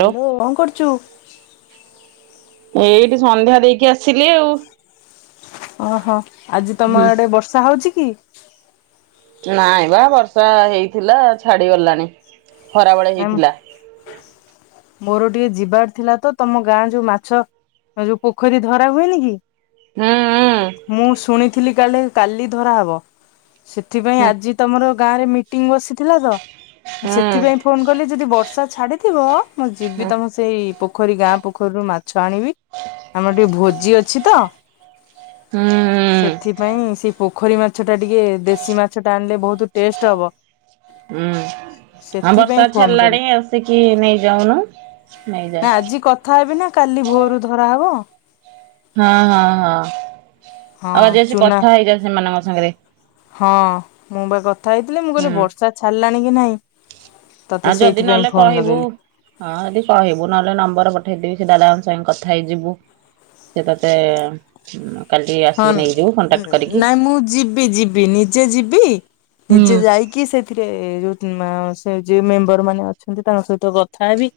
Hello କଣ କରୁଛୁ? ଏଇଠି ସନ୍ଧ୍ୟା ଦେଇକି ଆସିଲି ଆଉ। ଓହୋ, ଆଜି ତମ ଆଡେ ବର୍ଷା ହୋଉଛି କି? ନାଇଁ ବା ବର୍ଷା ହେଇଥିଲା ଛାଡି ଗଲାଣି। ଖରାବେଳେ ନା ହେଇଥିଲା। ମୋର ଟିକେ ଯିବାର ଥିଲା ତ ତମ ଗାଁ ଯୋଉ ମାଛ ଯୋଉ ପୋଖରୀ ଧରା ହୁଏନି କି ହୁଁ ହୁଁ ମୁଁ ଶୁଣିଥିଲି କାଳେ କାଲି ଧରା ହବ। ସେଥିପାଇଁ ହୁଁ ଆଜି ତମର ଗାଁ ରେ ମିଟିଂ ବସିଥିଲା ତ ସେଥିପାଇଁ ହୁଁ। ଫୋନ୍ କଲି ଯଦି ବର୍ଷା ଛାଡ଼ିଥିବ, ମୁଁ ଯିବି ତମ ସେଇ ପୋଖରୀ ଗାଁ ପୋଖରୀରୁ ମାଛ ଆଣିବି। ଆମର ଟିକେ ଭୋଜି ଅଛି ତ, ହୁଁ ସେଥିପାଇଁ ସେଇ ପୋଖରୀ ମା ଛ ଟା ଟିକେ ଦେଶୀ ମାଛ ଟା ଆଣିଲେ ବୋହୁତ୍ ଟେଷ୍ଟ ହବ। ହୁଁ ଆଁ ବର୍ଷ ସେଥିପାଇଁ ତା ଫୋନ କଲି। ଛାଡିଲାଣି ଆସିକି ନେଇ ଯାଉନୁ ନେଇଯାଆ। ଆ ବିନା କାଲି ଭୋରୁ ଧରାହବ। ହଁ ହଁ ହଁ, ଆଉ ହଁ ଯ ସେ ଚୁନା କଥା ହେଇଯା ସେମାନଙ୍କ ସାଙ୍ଗେ। ହଁ, ମୁଁ ବା କଥା ହେଇଥିଲି, ମୁଁ କହିଲି ହୁଁ। ବର୍ଷା ଛାଡିଲାଣି କି ନାଇଁ। ତତେ ଆ ଯଦି ସେଇଥିପାଇଁ ନହେଲେ ଫୋନ କହିବୁ, ଲଗେଇଲି। ହଁ ଯଦି କହିବୁ ନହେଲେ ନମ୍ବର ପ ଠେଇଦେବି ସେ ଦାଦାଙ୍କ ସାଙ୍ଗେ କଥା ହେଇଯିବୁ ସେ ତତେ କାଲି ଆସିକି ହନ୍ ନେଇଯିବୁ କଣ୍ଟାକ୍ଟ କରିକି। ନାଇଁ ମୁଁ ଯିବି ଯିବି ନିଜେ ଯିବି ହୁଁ ନିଜେ ଯାଇକି ସେଥିରେ [unintelligible] ମାଁ ସେ ଯି ମେମ୍ବର ମାନେ ଅଛନ୍ତି, ତାଙ୍କ ସହିତ କଥା ହେବି,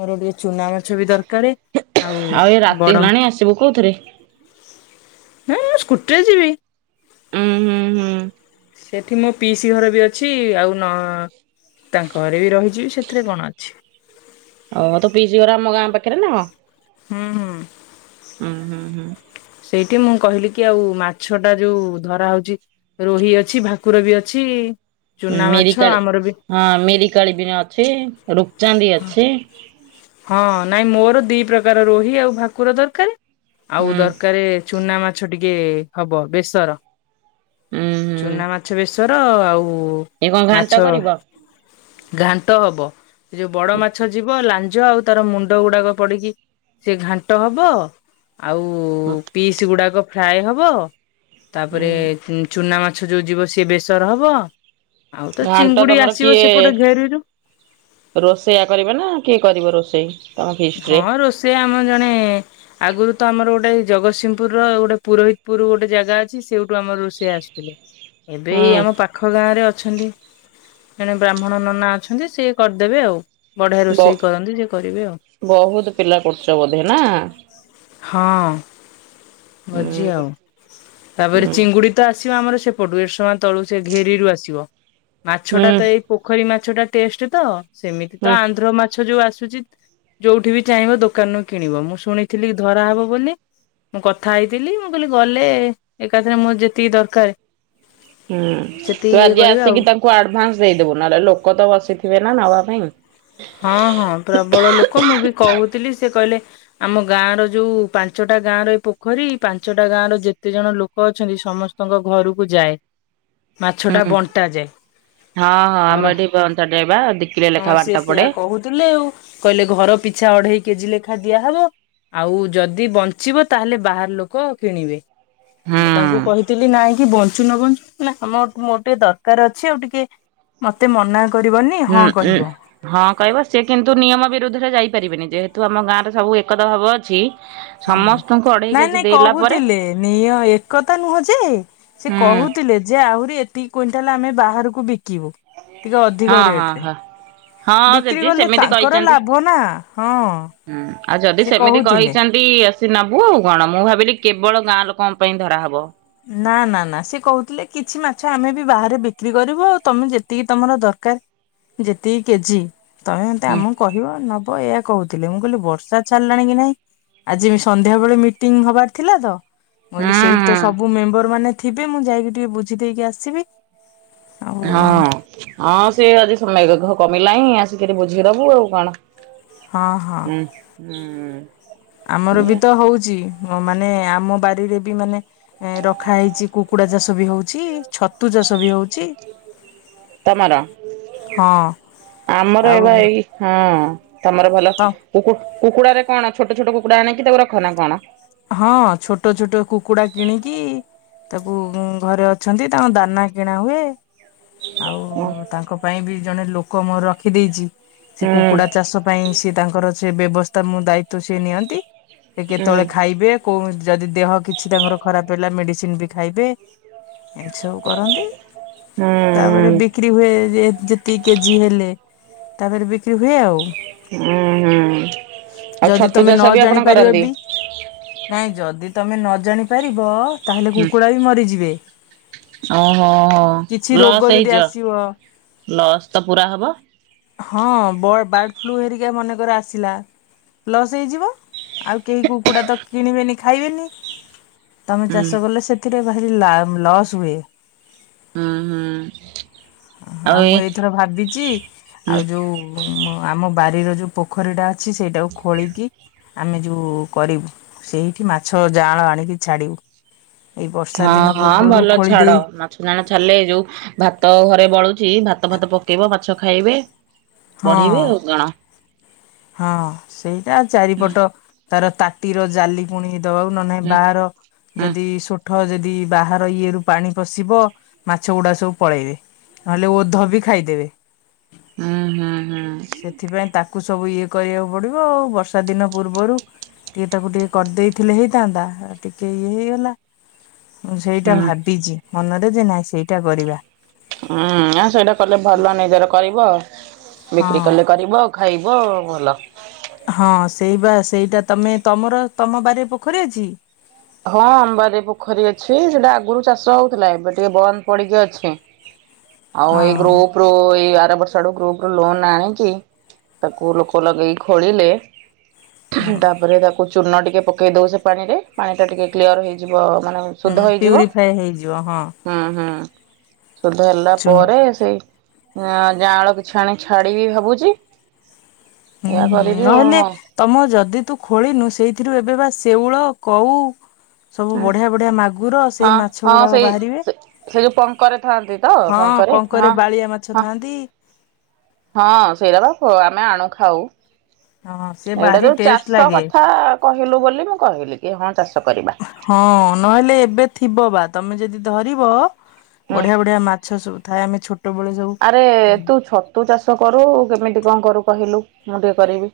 ମୋର ଗୋଟିଏ ଚୁନା ମାଛ ବି ଦର୍ କାରେ ଆଉ ଏ ରାତି ବଡ ହେଲାଣି ଆସିବୁ କୋଉଥିରେ? ହେଁ ମୁଁ ସ୍କୁଟିରେ ଯିବି। ଉଁ ହୁଁ ହୁଁ। ଏଠି ମୋ ପିଇସି ଘର ବି ଅଛି, ଆଉ ନ ତାଙ୍କ ଘରେ ବି ରହିଯିବି, ସେଥିରେ କଣ ଅଛି? ଅ ତ ପିଇସି ଘର ଆମ ଗାଁ ପାଖରେ ନା କଣ? ହୁଁ ହୁଁ। ଉଁ ହୁଁ ହୁଁ। କି ମୁଁ କହିଲି କି ଆଉ ମାଛ ଟା ଯୋଉ ଧରା ହୋଉଛି ରୋହି ଅଛି ଭାକୁର ବି ଅଛି। ଉଁ ଚୁନା ମାଛ ମିରିକାଳି ଆମର ବି ହଁ ମିରିକାଳି ବିଣେ ଅଛି ରୋ ଚାନ୍ଦି ଅଛି। ହଁ ନାଇଁ ମୋର ଦି ପ୍ରକାର ରୋହି ଆଉ ଭାକୁର ଦରକାରେ ଆଉ ହୁଁ ଦରକାରେ ଚୁନା ମାଛ ଟିକେ ହବ ବେସର, ହୁଁ ହୁଁ ଚୁନା ମାଛ ବେସ୍ ସର ଆଉ ଏ କଣ ଘାଣ୍ଟ ମାଛ କରିବ? ଘାଣ୍ଟ ହବ ଏ ଯୋଉ ବଡ଼ ମାଛ ଯିବ ଲାଞ୍ଜ ଜ ଆଉ ତାର ମୁଣ୍ଡ ଗୁଡାକ ପଡିକି ସେ ଘାଣ୍ଟ ହବ। ଆଉ ପିସ୍ ଗୁଡାକ ଫ୍ରାଏ ହବ, ତାପରେ ହୁଁ ଚୁନା ମା ମାଛ ଯୋଉ ଯିବ ସିଏ ବେସର ହବ, ଆଉ ତ ଘାଣ୍ଟ ଚିଙ୍ଗୁଡି ତମର ଆସିବ କିଏ ସେପଟ ଘେରିରୁ। ରୋଷେଇଆ କରିବ ନା କିଏ କରିବ ରୋଷେଇ? ତମ ଫିଷ୍ଟରେ? ହଁ, ରୋଷେଇଆ ଆମ ଜଣେ ଆଗରୁ ତ ଆମର ଗୋଟେ ଜଗତସିଂହପୁର ର ଗୋଟେ ପୁରୋହିତପୁର ଗୋଟେ ଜାଗା ଅଛି। ସେ ଆମର ରୋଷେଇଆ ଆସୁଥିଲେ ଏବେ ହୁଁ ଆମ ପାଖ ଗାଁ ରେ ଅ ଅଛନ୍ତି ଜଣେ ବ୍ରାହ୍ମଣ ନନା ଅଛନ୍ତି ସିଏ କରିଦେବେ ଆଉ। ବଢିଆ ବ ରୋଷେଇ କରନ୍ତି ଯିଏ କରିବେ ଆଉ। ବହୁତ ପିଲା କରୁଛ ବୋଧେ ନା? ହଁ ଭୋଜି ହୁଁ ଆଉ ତାପରେ ହୁଁ ଚିଙ୍ଗୁଡି ତ ଆ ଆସ ଆମର ସେପଟୁ ଏାନ ତଳୁ ସେ ଘେରିରୁୁ ଆସିବ ମାଛ ଟା ହୁଁ ତ ଏଇ ପୋଖରୀ ମାଛ ମାଛ ଟା ଟେଷ୍ଟ ତ ସେମିତି ତ ହୁଁ ଆନ୍ଧ୍ର ମାଛ ଯୋଉ ଆସୁଛି। ଯୋଉଠି ବି ଚାହିଁବ ଦୋକାନରୁ କିଣିବ ମୁଁ ଶୁଣିଥିଲି ଧରାହବ ବୋଲି। ମୁଁ କଥା ହେଇଥିଲି ମୁଁ କହିଲି ଗଲେ ଏକାଥରେ ମୋର ଯେତିକି ଦରକାର ହୁଁ ତୁ ସେତିକି ଇଏ ଆଜି କରିବା ଆଉ ଆସିକି ତାଙ୍କୁ ଆଡଭାନ୍ସ ଦେଇଦବୁ ନହେଲେ ଲୋକ ତ ବସିିବ। ଥିବେ ନା ନବା ପାଇଁ। ହଁ ହଁ ପ୍ରବଳ ଲୋକ ମୁଁ ବି କହୁଥିଲି ସେ କହିଲେ ଆମ ଗାଁ ର ଯୋଉ ପାଞ୍ଚଟା ଗାଁ ର ଏ ପୋଖରୀ ପାଞ୍ଚଟା ଗାଁ ର ଯେତେ ଜଣ ଲୋକ ଅଛନ୍ତି ସମସ୍ତଙ୍କ ଘରକୁ ଯାଏ। ମାଛ ଟା ହୁଁ ବଣ୍ଟାାଯାଏ ହଁ ହଁ ଆମ ଘର ଏଠି ବଞ୍ଚାଯାଏ ବା ଦି କିଲୋ ଲେଖା ହଁ ବାଣ୍ଟ ସେ ସେଇଆ ପଡେ। କହୁଥିଲେ ଆଉ କହିଲେ ଘର ପିଛା ଅଢେଇ କେଜି ଲେଖା ଦିଆହବ ଆଉ ଯଦି ବଞ୍ଚିବ ତାହେଲେ ବାହାର ଲୋକ କିଣିବେ? ହୁଁ ମୁଁ ତାଙ୍କୁ କହିଥିଲି ନାଇଁ କି ବଞ୍ଚ ବଞ୍ଚୁ ନ ବଞ୍ଚୁ ଆମର ମୋର ଟିକେ ଦରକାର ଅଛି ଆଉ ଟିକେ ମତେ ମନା କରିବନି ହଁ ହୁଁ ଉଁ। କହିବ। ହଁ କହିବ ସେି କିନ୍ତୁ ନିୟମ ବିରୁଦ୍ଧରେ ଯାଇପାରିବେନି ଯେହେତୁ ଆମ ଗାଁରେ ସବୁ ଏକତା ଭାବ ଅଛି। ହୁଁ। ସମସ୍ତଙ୍କୁ? ଅଢେଇ ନାଇଁ କେଜି ନାଇଁ ଦେଲା ପରେ କହୁଥିଲେ ନି ଏକତା ନୁହଁ ଯେ ସେ ହୁଁ କହୁଥିଲେ ଯେ ଆହୁରି ଏତିକି କୁଣ୍ଟାଲ ଆମେ ବାହାରକୁ ବିକିବୁ ଟିକେ ଅଧିକ ହଁ ହଁ ରେଟ ରେ ହଁ। ହଁ ବିକ୍ରି ଯଦି ଗଲେ ସେମିତି ତାଙ୍କର କହିଛନ୍ତି ଲାଭ ନା ହଁ। ହୁଁ ଆଉ ଯଦି ସେ ସେମିତି କହୁଥିଲେ। କହିଛନ୍ତି ଆସି ନେବୁ ଆଉ କଣ ମୁଁ ଭାବିଲି କେବଳ ଗାଁ ଲୋକଙ୍କ ପାଇଁ ଧରାହବ। ନା ନା ନା ସେ କହୁଥିଲେ କିଛି ମାଛ ଆମେ ବି ବାହାରେ ବିକ୍ରି କରିବୁ ଆଉ ତମେ ଯେତିକି ତମର ଦରକାର ଦର ଯେତିକି କେଜି ତମେ ତ ହୁଁ ଆମକୁ କହିବ ନ ହଁ ଏୟ କହୁଥିଲେ ମୁଁ କହିଲି ବର୍ଷା ଛାଡ଼ିଲାନି କି ନାଇଁ? ଆଜି ସନ୍ଧ୍ୟାବେଳେ ମିଟିଂ ହବାର ଥିଲା ତ ହୁଁ କହିଲି ସେଇଠି ତ ହୁଁ। ଲେବର ମାନେ ଥିବେ ମୁଁ ଯାଇକି ଟିକେ ବୁଝି ଦେଇକି ଆସିବି? ଆଉ ହଁ ହଁ ସେ ଆଜି ସମୟ ମେଘ କମି ଲାଣିିଁ ଆସିକରି ବୁଝିଦବୁ ଆଉ କଣ? ହଁ ହଁ ଉ ଉ ଆମର ବି ତ ହଉଛି ମାନେ ଆମ ବାରିରେ ବି ମାନେ ଏ ରଖା ହେଇଛି କୁକୁଡା ଚାଷ ବି ହଉଛି ଛତୁ ଚାଷ ବି ହଉଛି। ତମର ହଁ ଆମର ଆଉ ଏବେ ଏଇ ହଁ ତମର ଭଲ ତ କୁ କୁକୁଡାରେ କଣ ଛୋଟ ଛୋଟ କୁକୁଡା ଆଣିକି ତାକୁ ରଖ ନା କଣ? ହଁ ତାବୁ ଘରେ ଅଛନ୍ତି ତାଙ୍କ ଦାନା କିଣା ହୁଏ। ଆଉ ହୁଁ ତାଙ୍କ ପାଇଁ ବି ଜଣେ ଲୋକ ମୁଁ ରଖିଦେଇଛି। ସେ ହୁଁ କୁକୁଡା ଚାଷ ପାଇଁ ସେ ତାଙ୍କର ସେ ବ୍ୟବସ୍ଥା ମୁଁ ଦାୟିତ୍ଵ ସେ ନିଅନ୍ତି। ହୁଁ। ଯିବେ କୌଣସି ଯଦି ଦେହ କିଛି ତାଙ୍କର ଖରାପ ହେଲା ମେଡିସିନ ବି ଖାଇବେ। ଏମିତି ସବୁ କରନ୍ତି ତାପରେ ବିକ୍ରି ହୁଏ ଯେ ଯେତିକି କେଜି ହେଲେ ତାପରେ ବିକ୍ରି ହୁଏ ଆଉ। ହୁଁ ହୁଁ ଆଉ ଯଦି ଛତୁ ତମେ ନ ଚାଷ ବି ଆପଣ ଜାଣିପାରିବ କରନ୍ତି। ବି ନାଇଁ ଯଦି ତମେ ନ ଜାଣି ପାରିବ ତାହେଲେ ହୁଁ କୁକୁଡ଼ା ବି ମରିଯିବେ। ଓହୋ କିଛି ହୋ ରୋଗ ଲସ୍ ଯଦି ହେଇଯିବ ଆସିବ ଲସ୍ ତ ପୁରା ହବ। ହଁ ବ ବାର୍ଡ ଫ୍ଲୁ ହେରିକା ମନେକର ଆସିଲା। ଲସ୍ ହେଇଯିବ ଆଉ କେହି କୁ କୁକୁଡା ତ କିଣିବେନି ଖାଇବେନି ତମେ ହୁଁ ଚାଷ କଲେ ସେଥିରେ। ଭାରି ଲା ଲସ୍ ହୁଏ। ହୁଁ ହୁଁ। ଆଉ ମୁଁ ଏଇଥର ଭାବିଛି ଆଉ ଯୋଉ ଉଁ ମ ଆମ ବାରିର ଯଉ ପୋଖରୀଟା ଅଛି ସେଇଟାକୁ ଖୋଳିକି ଆମେ ଯଉ। କରିବୁ ସେଇଠି ମାଛ ଜାଅଁଳ ଆଣିକି ଛାଡିବୁ। ଏଇ ବର୍ଷା ହଁ ଦିନ ହଁ ପୂର୍ବରୁ ଭଲ ଛାଡ ଖୋଳିଦେଇ ମାଛ ଜାଣ ଛାଡିଲେ ଏଇ ଯୋଉ ଭାତ ଘ ବଳୁଚି ଭାତ ଫାତ ପକେଇବ ମାଛ ଖାଇବେ ବଢିବେ ହଁ ଆଉ କଣ। ହଁ ସେଇଟା ହୁଁ ଚାରିପଟ ତାର ତାଟିର ଜାଲି ପୁଣି। ଦବାକୁ ନ ନାହିଁ ହୁଁ ବାହାର ହୁଁ ଯଦି ଷୁଠ ଯ ଦି ବାହାର ଇଏ ରୁ ପାଣି ପଶିବ ମାଛ ଗୁଡା ସବୁ ପଳେଇବେ। ନହଲେ ଓଧ ବି ଖାଇଦେବେ। ହୁଁ ହୁଁ। ହୁଁ ସେଥିପାଇଁ ତାକୁ ସବୁ ଇଏ। କରିବାକୁ ପଡିବ ଆଉ ବର୍ଷା ଦିନ ପୂର୍ବରୁ ଟିକେ ତାକୁ ଟିକେ କରିଦେଇଥିଲେ ହେଇଥାନ୍ତା ଆ ଟିକେ। ଇଏ ହେଇଗଲା ମୁଁ ସେଇଟା ହୁଁ। ଭାବିଛି ମନରେ ଯେ ନାଇଁ ସେଇଟା କରିବା। ହୁଁ ଆ ସେଇଟା କଲେ ଭଲ ନିଜର କରିବ ହଁ। ବିକ୍ରି କଲେ କରିବ ଖ ଖାଇବ ଭଲ। ହଁ ସେଇ ବା ସେଇଟା ତମେ ତମର ତମ ବାରି ରେ ପୋଖରୀ ଅଛି? ହଁ ଆମ ବାରିରେ ପୋଖରୀ ଅଛି ସେଟା ଆଗରୁ ଚାଷ ହଉଥିଲା ଏବେ ଟିକେ ବନ୍ଦ ପଡିକି ଅଛି। ଆଉ ହଁ ଏଇ ଗ୍ରୁପ ରୁ ଏଇ ଆ ତା ବର୍ଷ ଆଡୁ ଗ୍ରୁପ ରୁ ଲୋନ ଆଣିକି ତାକୁ ଲୋକ ଲଗେଇକି ଖୋଳିଲେ। ହୁଁ ତାପରେ ତାକୁ ଚୂନ ଟିକେ ପକେଇ ଦଉ ସେ ପାଣି ରେ ପାଣି ଟା ଟିକେ କ୍ଲିୟର ହେଇଯି ବ ମାନେ ହୁଁ ଶୁଦ୍ଧ ହେଇଯିବ ପ୍ୟୁରିଫାଏ ହେଇଯିବ ହଁ। ହୁଁ ହୁଁ। ଶୁଦ୍ଧ ହେଲା ଚୁନ ପରେ ସେଇ। ଆଁ ଯାଅଁଳ କିଛି ଆଣି ଛାଡିବି ଭାବୁଛି। ହୁଁ ଏଇଆ ହୁଁ କରିବି ଆଉ ନହେଲେ ତମ ଯଦି ତୁ ଖୋଳିନୁ ସେଇ ଥିରୁ ଏବେ ବା ଶେଉଳ କଉ। ସବୁ ହଁ ବଢି଼ଆ ବଢି଼ଆ ମାଗୁର ହଁ ସେଇ ମାଛ ହଁ ଗୁଡାକ ସେଇ ବାହାରିବେ ସେ ଯୋଉ ପଙ୍କରେ ଥାଆନ୍ତି ତ ହଁ। ପଙ୍କରେ ହଁ ବାଳିଆ ମାଛ ହଁ ଥାଆନ୍ତି। ହଁ ସେଇରା ବା ଅ ଆମେ ଆଣୁ ଖାଉ। ହଁ ସେ ଏଇଟା ଭାରି ଯୋଉ ଟେଷ୍ଟ ଚାଷ ଲାଗେ କଥା କହିଲୁ ବୋଲି ମୁଁ କହିଲି କି ହଁ ଚାଷ କରିବା। ହଁ ନହେଲେ ଏବେ ଥିବ ବା। ତମେ ଯଦି ଧରିବ ହୁଁ ବଢି଼ଆ ବଢି଼ଆ ମାଛ ସବୁ ଥାଏ ଆମେ ଛୋଟବେଳେ ସବୁ ଆରେ ତୁ ଛତୁ ଚାଷ କରୁ କେମିତି କଣ କରୁ? କହିଲୁ ମୁଁ ଟିକେ କରିବି।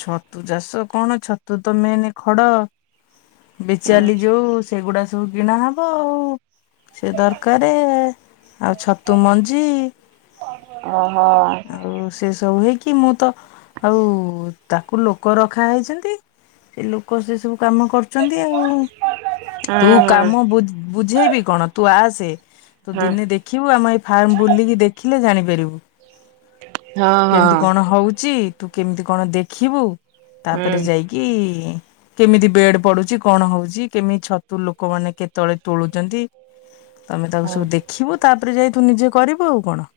ଛତୁ ଚାଷ କଣ ଛତୁ ତ ମେନ୍ ଖଡ। ହୁଁ ବିଚାଲି ଯୋଉ ସେଗୁଡା଼ ସବୁ କିିଣା ହବ ଆଉ ସେ ଦରକାରେ। ଆଉ ଛତୁ ମଞ୍ଜି ଓହୋ ହଁ ଆଉ ସେ ସବୁ ହେଇ କି ମୁଁ ତ ଆଉ ତାକୁ ଲୋକ ରଖା ହେଇଛନ୍ତି ସେ ଲୋକ ସେ ସବୁ କାମ କରୁଛନ୍ତି ଆଉ ତୁ ହଁ କାମ ବୁ ବୁଝେଇବି କଣ ତୁ ଆସେ। ତୁ ହଁ ଦିନେ ଦେଖିବୁ ଆମ ଏଇ ଫାର୍ମ ବୁଲିକି ଦେଖିଲେ ଜାଣିପାରିବୁ। ହଁ କେମିତି ହଁ କଣ ହଉଛି ତୁ କେମିତି କଣ ଦେଖିବୁ। ତାପରେ ହୁଁ ଯାଇକି। କେମିତି ବେଡ଼ ପଡୁଛି କଣ ହଉଛି କେମିତି ଛତୁ ଲୋକମାନେ କେତେବେଳେ ତୋଳୁଛନ୍ତି? ତମେ ତାକୁ ହୁଁ ସବୁ ଦେଖିବୁ ତାପରେ ଯାଇ ତୁ ନିଜେ କରିବୁ ଆଉ କଣ?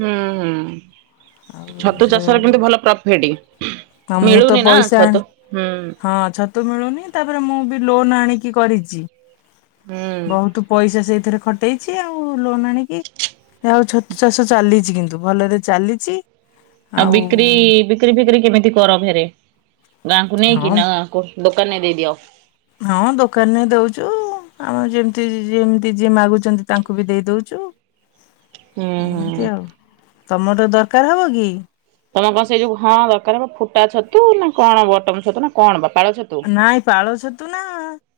ହୁଁ ହୁଁ ଆଉ ଛତୁ ଚାଷ ର କିନ୍ତୁ ଭଲ ପ୍ରଫିଟି? ହଁ ମୁଁ ତ ପଇସା ଆଣି ହଁ ଛ ମିଳୁନି ତାପରେ ମୁଁ ବି ଲୋନ ଆଣି କରିଛି ହୁଁ ବହୁତ ପଇସା ସେଥିରେ ଖଟେଇଛି ଆଉ ଲୋନ ଆଣିକି ଆଉ ଛତୁ ଚାଷ ଚାଲିଛି କିନ୍ତୁ ଭଲରେ ଚାଲିଛି ଆଉ ବିକ୍ରି ବିକ୍ରି ଫିକ୍ରି କେମିତି କର ଫେରେ ଗାଁକୁ ନେଇକି ହଁ ନା ଗାଁକୁ? ଦୋକାନରେ ଦେଇଦିଅ? ହଁ ଦୋକାନରେ ଦଉଛୁ ଆମର ଯେମତି ଯେମତି ଯିଏ ମାଗୁଛନ୍ତି ତାଙ୍କୁ ବି ଦେଇ ଦଉଛୁ। ହୁଁ ହୁଁ ଏମିତି ଆଉ ତମର ଦରକାର ହବ କି? ତମ କଣ ସେଇ ଯୋଉ ହଁ ଦରକାର ଫୁଟା ଛତୁ ନା କଣ ବଟମ ଛତୁ ନା କଣ ବା? ପାଳ ଛତୁ? ନାଇଁ ପାଳ ଛତୁ ନା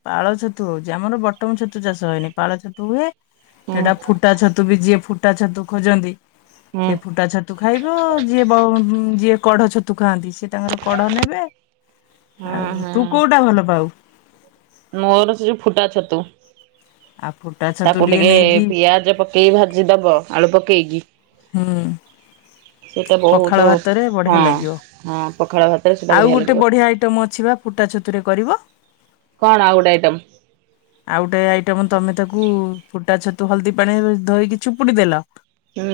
ପାଳ ଛତୁ ହଉଛି। ଆମର ବଟମ ଛତୁ ଚାଷ ହଏନି ପାଳ ଛତୁ ହୁଏ ହୁଁ ଏଇଟା ଫୁଟା ଛୁ ବି ଯିଏ ଫୁ ଫୁଟା ଛତୁ ଖୋଜନ୍ତି ହୁଁ ସେ ଫୁଟା ଛତୁ ଖାଇବ ଯିଏ ଯିଏ କଡ ଛତୁ ଖାଆନ୍ତି ସେ ତାଙ୍କର କଡ଼ ନେବେ। ହୁଁ। ଆଉ ହୁଁ ତୁ କୋଉଟା ଭଲ ପାଉ? ମୋର ସେ ଯୋଉ ଫୁଟା ଛତୁ। ଆଉ ଫୁଟା ଛତୁ ତାକୁ ଟିକେ ନେଇକି ପିଆଜ ପକେଇି ଭାଜି ଦବ ଆଳୁ ପକେଇକି। ହୁଁ ସେଇଟା ବହୁତ ପଖାଳ ଭାତରେ ବଢିଆ ହଁ ଲାଗିବ। ହଁ ପଖାଳ ଭାତରେ ସେଇଟା ଆଉ ଗୋଟେ ଲାଗିବ। ବଢିଆ ଆଇଟମ୍ ଅଛି ବା ଫୁଟା ଛତୁରେ କରିବ? କଣ ଆଉ ଗୋଟେ ଆଇଟମ୍? ଆଉ ଗୋଟେ ଆଇଟମ ତମେ ତାକୁ ଫୁଟା ଛତୁ ହଳଦୀ ପାଣି ଧୋଇକି ଚିପୁଡି ଦେଲ ହୁଁ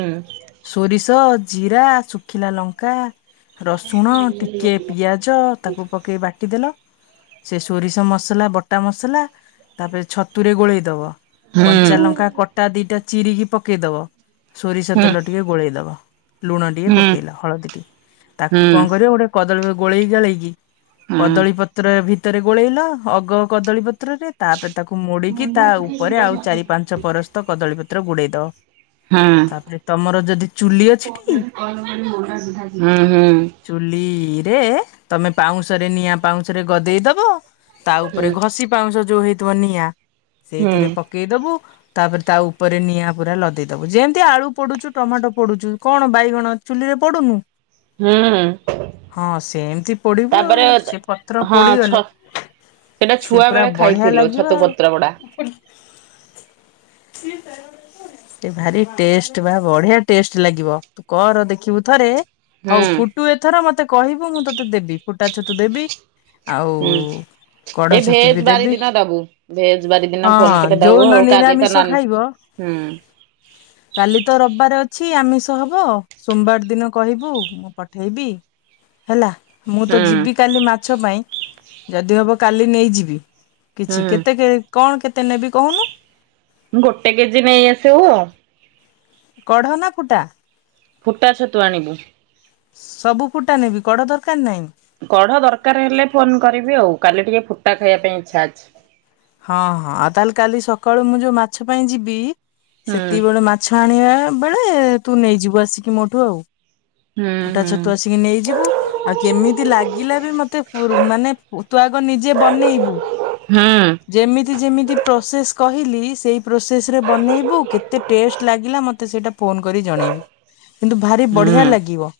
ସୋରିଷ ଜିରା ଶୁଖିଲା ଲଙ୍କା ରସୁଣ ଟିକେ ପିଆଜ ତାକୁ ପକେଇ ବାଟିଦେଲ ସେ ସୋରିଷ ମସଲା ବଟା ମସଲା ତାପରେ ଛତୁରେ ଗୋଳେଇ ଦବ। ହୁଁ କଞ୍ଚା ହୁଁ ଲଙ୍କା କଟା ଦିଟା ଚିରିକି ପକେଇ ଦବ ସୋରିଷ ତେଲ ଟିକେ ଗୋଳେଇ ଦବ ଲୁଣ ଟିକେ ହୁଁ ହୁଁ ହୁଁ। ପକେଇଲା ହଳଦୀ ଟ ତାକୁ କଣ ହଁ। କର ଗୋଟେ କଦଳୀ ଗୋଳେଇ ଗାଳେଇକି କଦଳୀ ପତ୍ର ଭିତରେ ଗୋଳେଇଲା ଅଗ କଦଳୀ ପତ୍ରରେ ତାପରେ ତାକୁ ହୁଁ ହୁଁ ମୋଡିକି ତା ଉପରେ ଆଉ ଚାରି ପାଞ୍ଚ ପରସ୍ତ କଦଳୀ ପତ୍ର ଗୋଡେଇ ଦେବ ହଁ ଅଛି ଟି? ହଁ ହଁ। ଚୁଲି ତମେ ପାଉଁଶରେ ନିଆଁ ପାଉଁଶରେ ଗଦେଇ ଦବ ତା ଉପରେ ଘଷି ପାଉଁଶ ଯୋଉ ହେଇ ଧନିଆ ହୁଁ ସେଇଥିରେ ପକେଇଦବୁ ତାପରେ ତା ଉପରେ ନିଆଁ ପୁରା ଲଦେଇଦବୁ ଯେମିତି ଆଳୁ ପୋଡୁଛୁ ଟମାଟୋ ପୋଡୁଛୁ କଣ ବାଇଗଣ ଚୁଲିର ପୋଡ଼ୁନୁ? ହୁଁ ହଁ ସେ ଏମିତି ପୋଡିବୁ ତାପରେ ଆଉ ସେ ପଥର ହଁ ଛ ପୋଡିଗଲେ ସେ ପୁରା ବଢି଼ଆ ଲାଗିବ। ତ ଆଉ। ପତ୍ର ଗଡ଼ା [inaudible] ଭାରି ଟେଷ୍ଟ ବା ବଢି଼ଆ ଟେଷ୍ଟ ଲାଗିବ କର ଦେଖିବୁ ଥରେ ହୁଁ ହଉ ଫୁଟୁ ଏଥର ମତେ କହିବୁ ମୁଁ ତୋତେ ଦେବି ଫୁଟା ଛତୁ ଦେବି ଆଉ ହୁଁ। କଢ଼ ଛତୁ ବି ଦେବି ବୁ ଭେଜବାରି ଦିନ ହଁ ଫୋନ କଲେ ଦବୁ ଯୋଉନ ଆଉ କାଲି ତ ନିରାମିଷ ନନ୍ ଖାଇବ ହୁଁ କାଲି ତ ରବିବାର ଅଛି ଆମି ଷ ହବ ସୋମବାର ଦିନ କହିବୁ ମୁଁ ପଠେଇବି ହେଲା। ମୁଁ ତ ହୁଁ। ଯିବି କାଲି ମାଛ ପାଇଁ ଯଦି ହବ କାଲି ନେଇଯିବି। କିଛି କେତେ ହୁଁ କେ କଣ କେତେ ନେବି କହୁନୁ? ଗୋଟେ କେଜି ନେଇ ଆସିବୁ। କଢ଼ ନା ଫୁଟା? ଫୁଟା ଛତୁ ଆଣିବୁ। ସବୁ ଫୁଟା ନେବି କଡ଼ ଦର କଢ଼ ଦରକାର ହେଲେ ଫୋନ କରିବି ଆଉ କାଲି ଟିକେ ଫୁଟା ଖାଇବା ପାଇଁ ଇଚ୍ଛା ଅଛି। ହଁ ହଁ ଆଉ ତାହେଲେ କାଲି ସକାଳୁ ମୁଁ ଯୋଉ ମାଛ ପାଇଁ ଯିବି ହୁଁ ସେତିକି ବେଳେ ମାଛ ଆଣିବା ବେଳେ ତୁ ନେଇଯିବୁ ଆସିକି ମୋଠୁ ଆଉ। ହୁଁ ଫୁଟା ହୁଁ ଛଟୁ ଆସିକି ନେଇଯିବୁ ଆଉ କେମିତି ଲାଗିଲା ବି ମତେ ମାନେ ତୁ ଆଗ ନିଜେ ବନେଇବୁ ହୁଁ ଯେମିତି ଯେମିତି ପ୍ରୋସେସ କ କହିଲି ସେଇ ପ୍ରୋସେସ ରେ ବନେଇବୁ। କେତେ ଟେଷ୍ଟ ଲାଗିଲା ମୋତେ ସେଟା ଫୋନ କରି ଜଣେଇବୁ। କିନ୍ତୁ ଭାରି ହୁଁ ବଢିଆ ଲାଗିବ।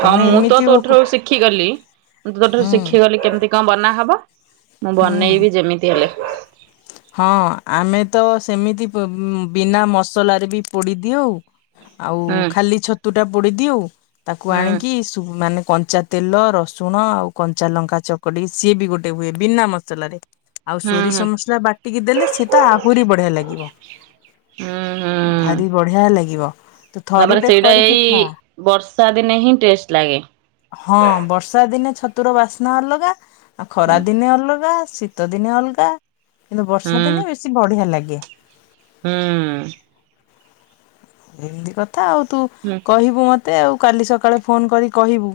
ହଁ ତମେ ମୁଁ ତ ଏମିତି ତୋ ହୁଁ ଠାରୁ ଶିଖିଗଲି। ମୁଁ ତୋଠାରୁ ଶିଖିଗଲି କେମିତି କଣ ବନାହବ। ବ ମୁଁ ହୁଁ। ବନେଇବି ଯେମିତି ହେଲେ। ହଁ ଆମେ ତ ସେମିତି ବିନା ମସଲାରେ ବି ପୋଡି ଦିଅ ଆଉ। ଆଉ ହୁଁ ଖାଲି ଛତୁ ଟା ପୋଡିଦଉ ଆଉ ତାକୁ ଆଣିକି ହୁଁ ମାନେ କଞ୍ଚା ତେଲ ରସୁଣ ଆଉ କଞ୍ଚା ଲଙ୍କା ଚକଡି ସିଏ ବି ଗୋଟେ ହୁଏ, ବିନା ମସଲାରେ। ଆଉ ହୁଁ। ସୋରିସ ମସଲା ବାଟିକି ଦେଲେ ସେତ, ଆହୁରି ବଢିଆ ଲାଗିବ। ହୁଁ ହୁଁ ଭାରି ବଢିଆ ଲାଗିବ। ତୁ ତାପରେ ଥରୁଟେ ସେଇଟା କରିକି ଏଇ ଖା ବର୍ଷା ଦିନେ ହିଁ ଟେଷ୍ଟ ଲାଗେ। ହଁ ବର୍ଷା ଦିନେ ଛତୁର ବାସ୍ନା ଅଲଗା ଖରା ହୁଁ ଦିନେ ଅଲଗା, ଶୀତ ଦିନେ ଅଲଗା କିନ୍ତୁ ବର୍ଷା ଦିନେ ବେଶୀ ବଢିଆ ଲାଗେ। ହଁ। ଏମିତି କଥା ଆଉ ତୁ ହୁଁ। କହିବୁ ମତେ। ମୋତେ ଆଉ କାଲି ସକାଳେ ଫୋନ୍ କରି କହିବୁ।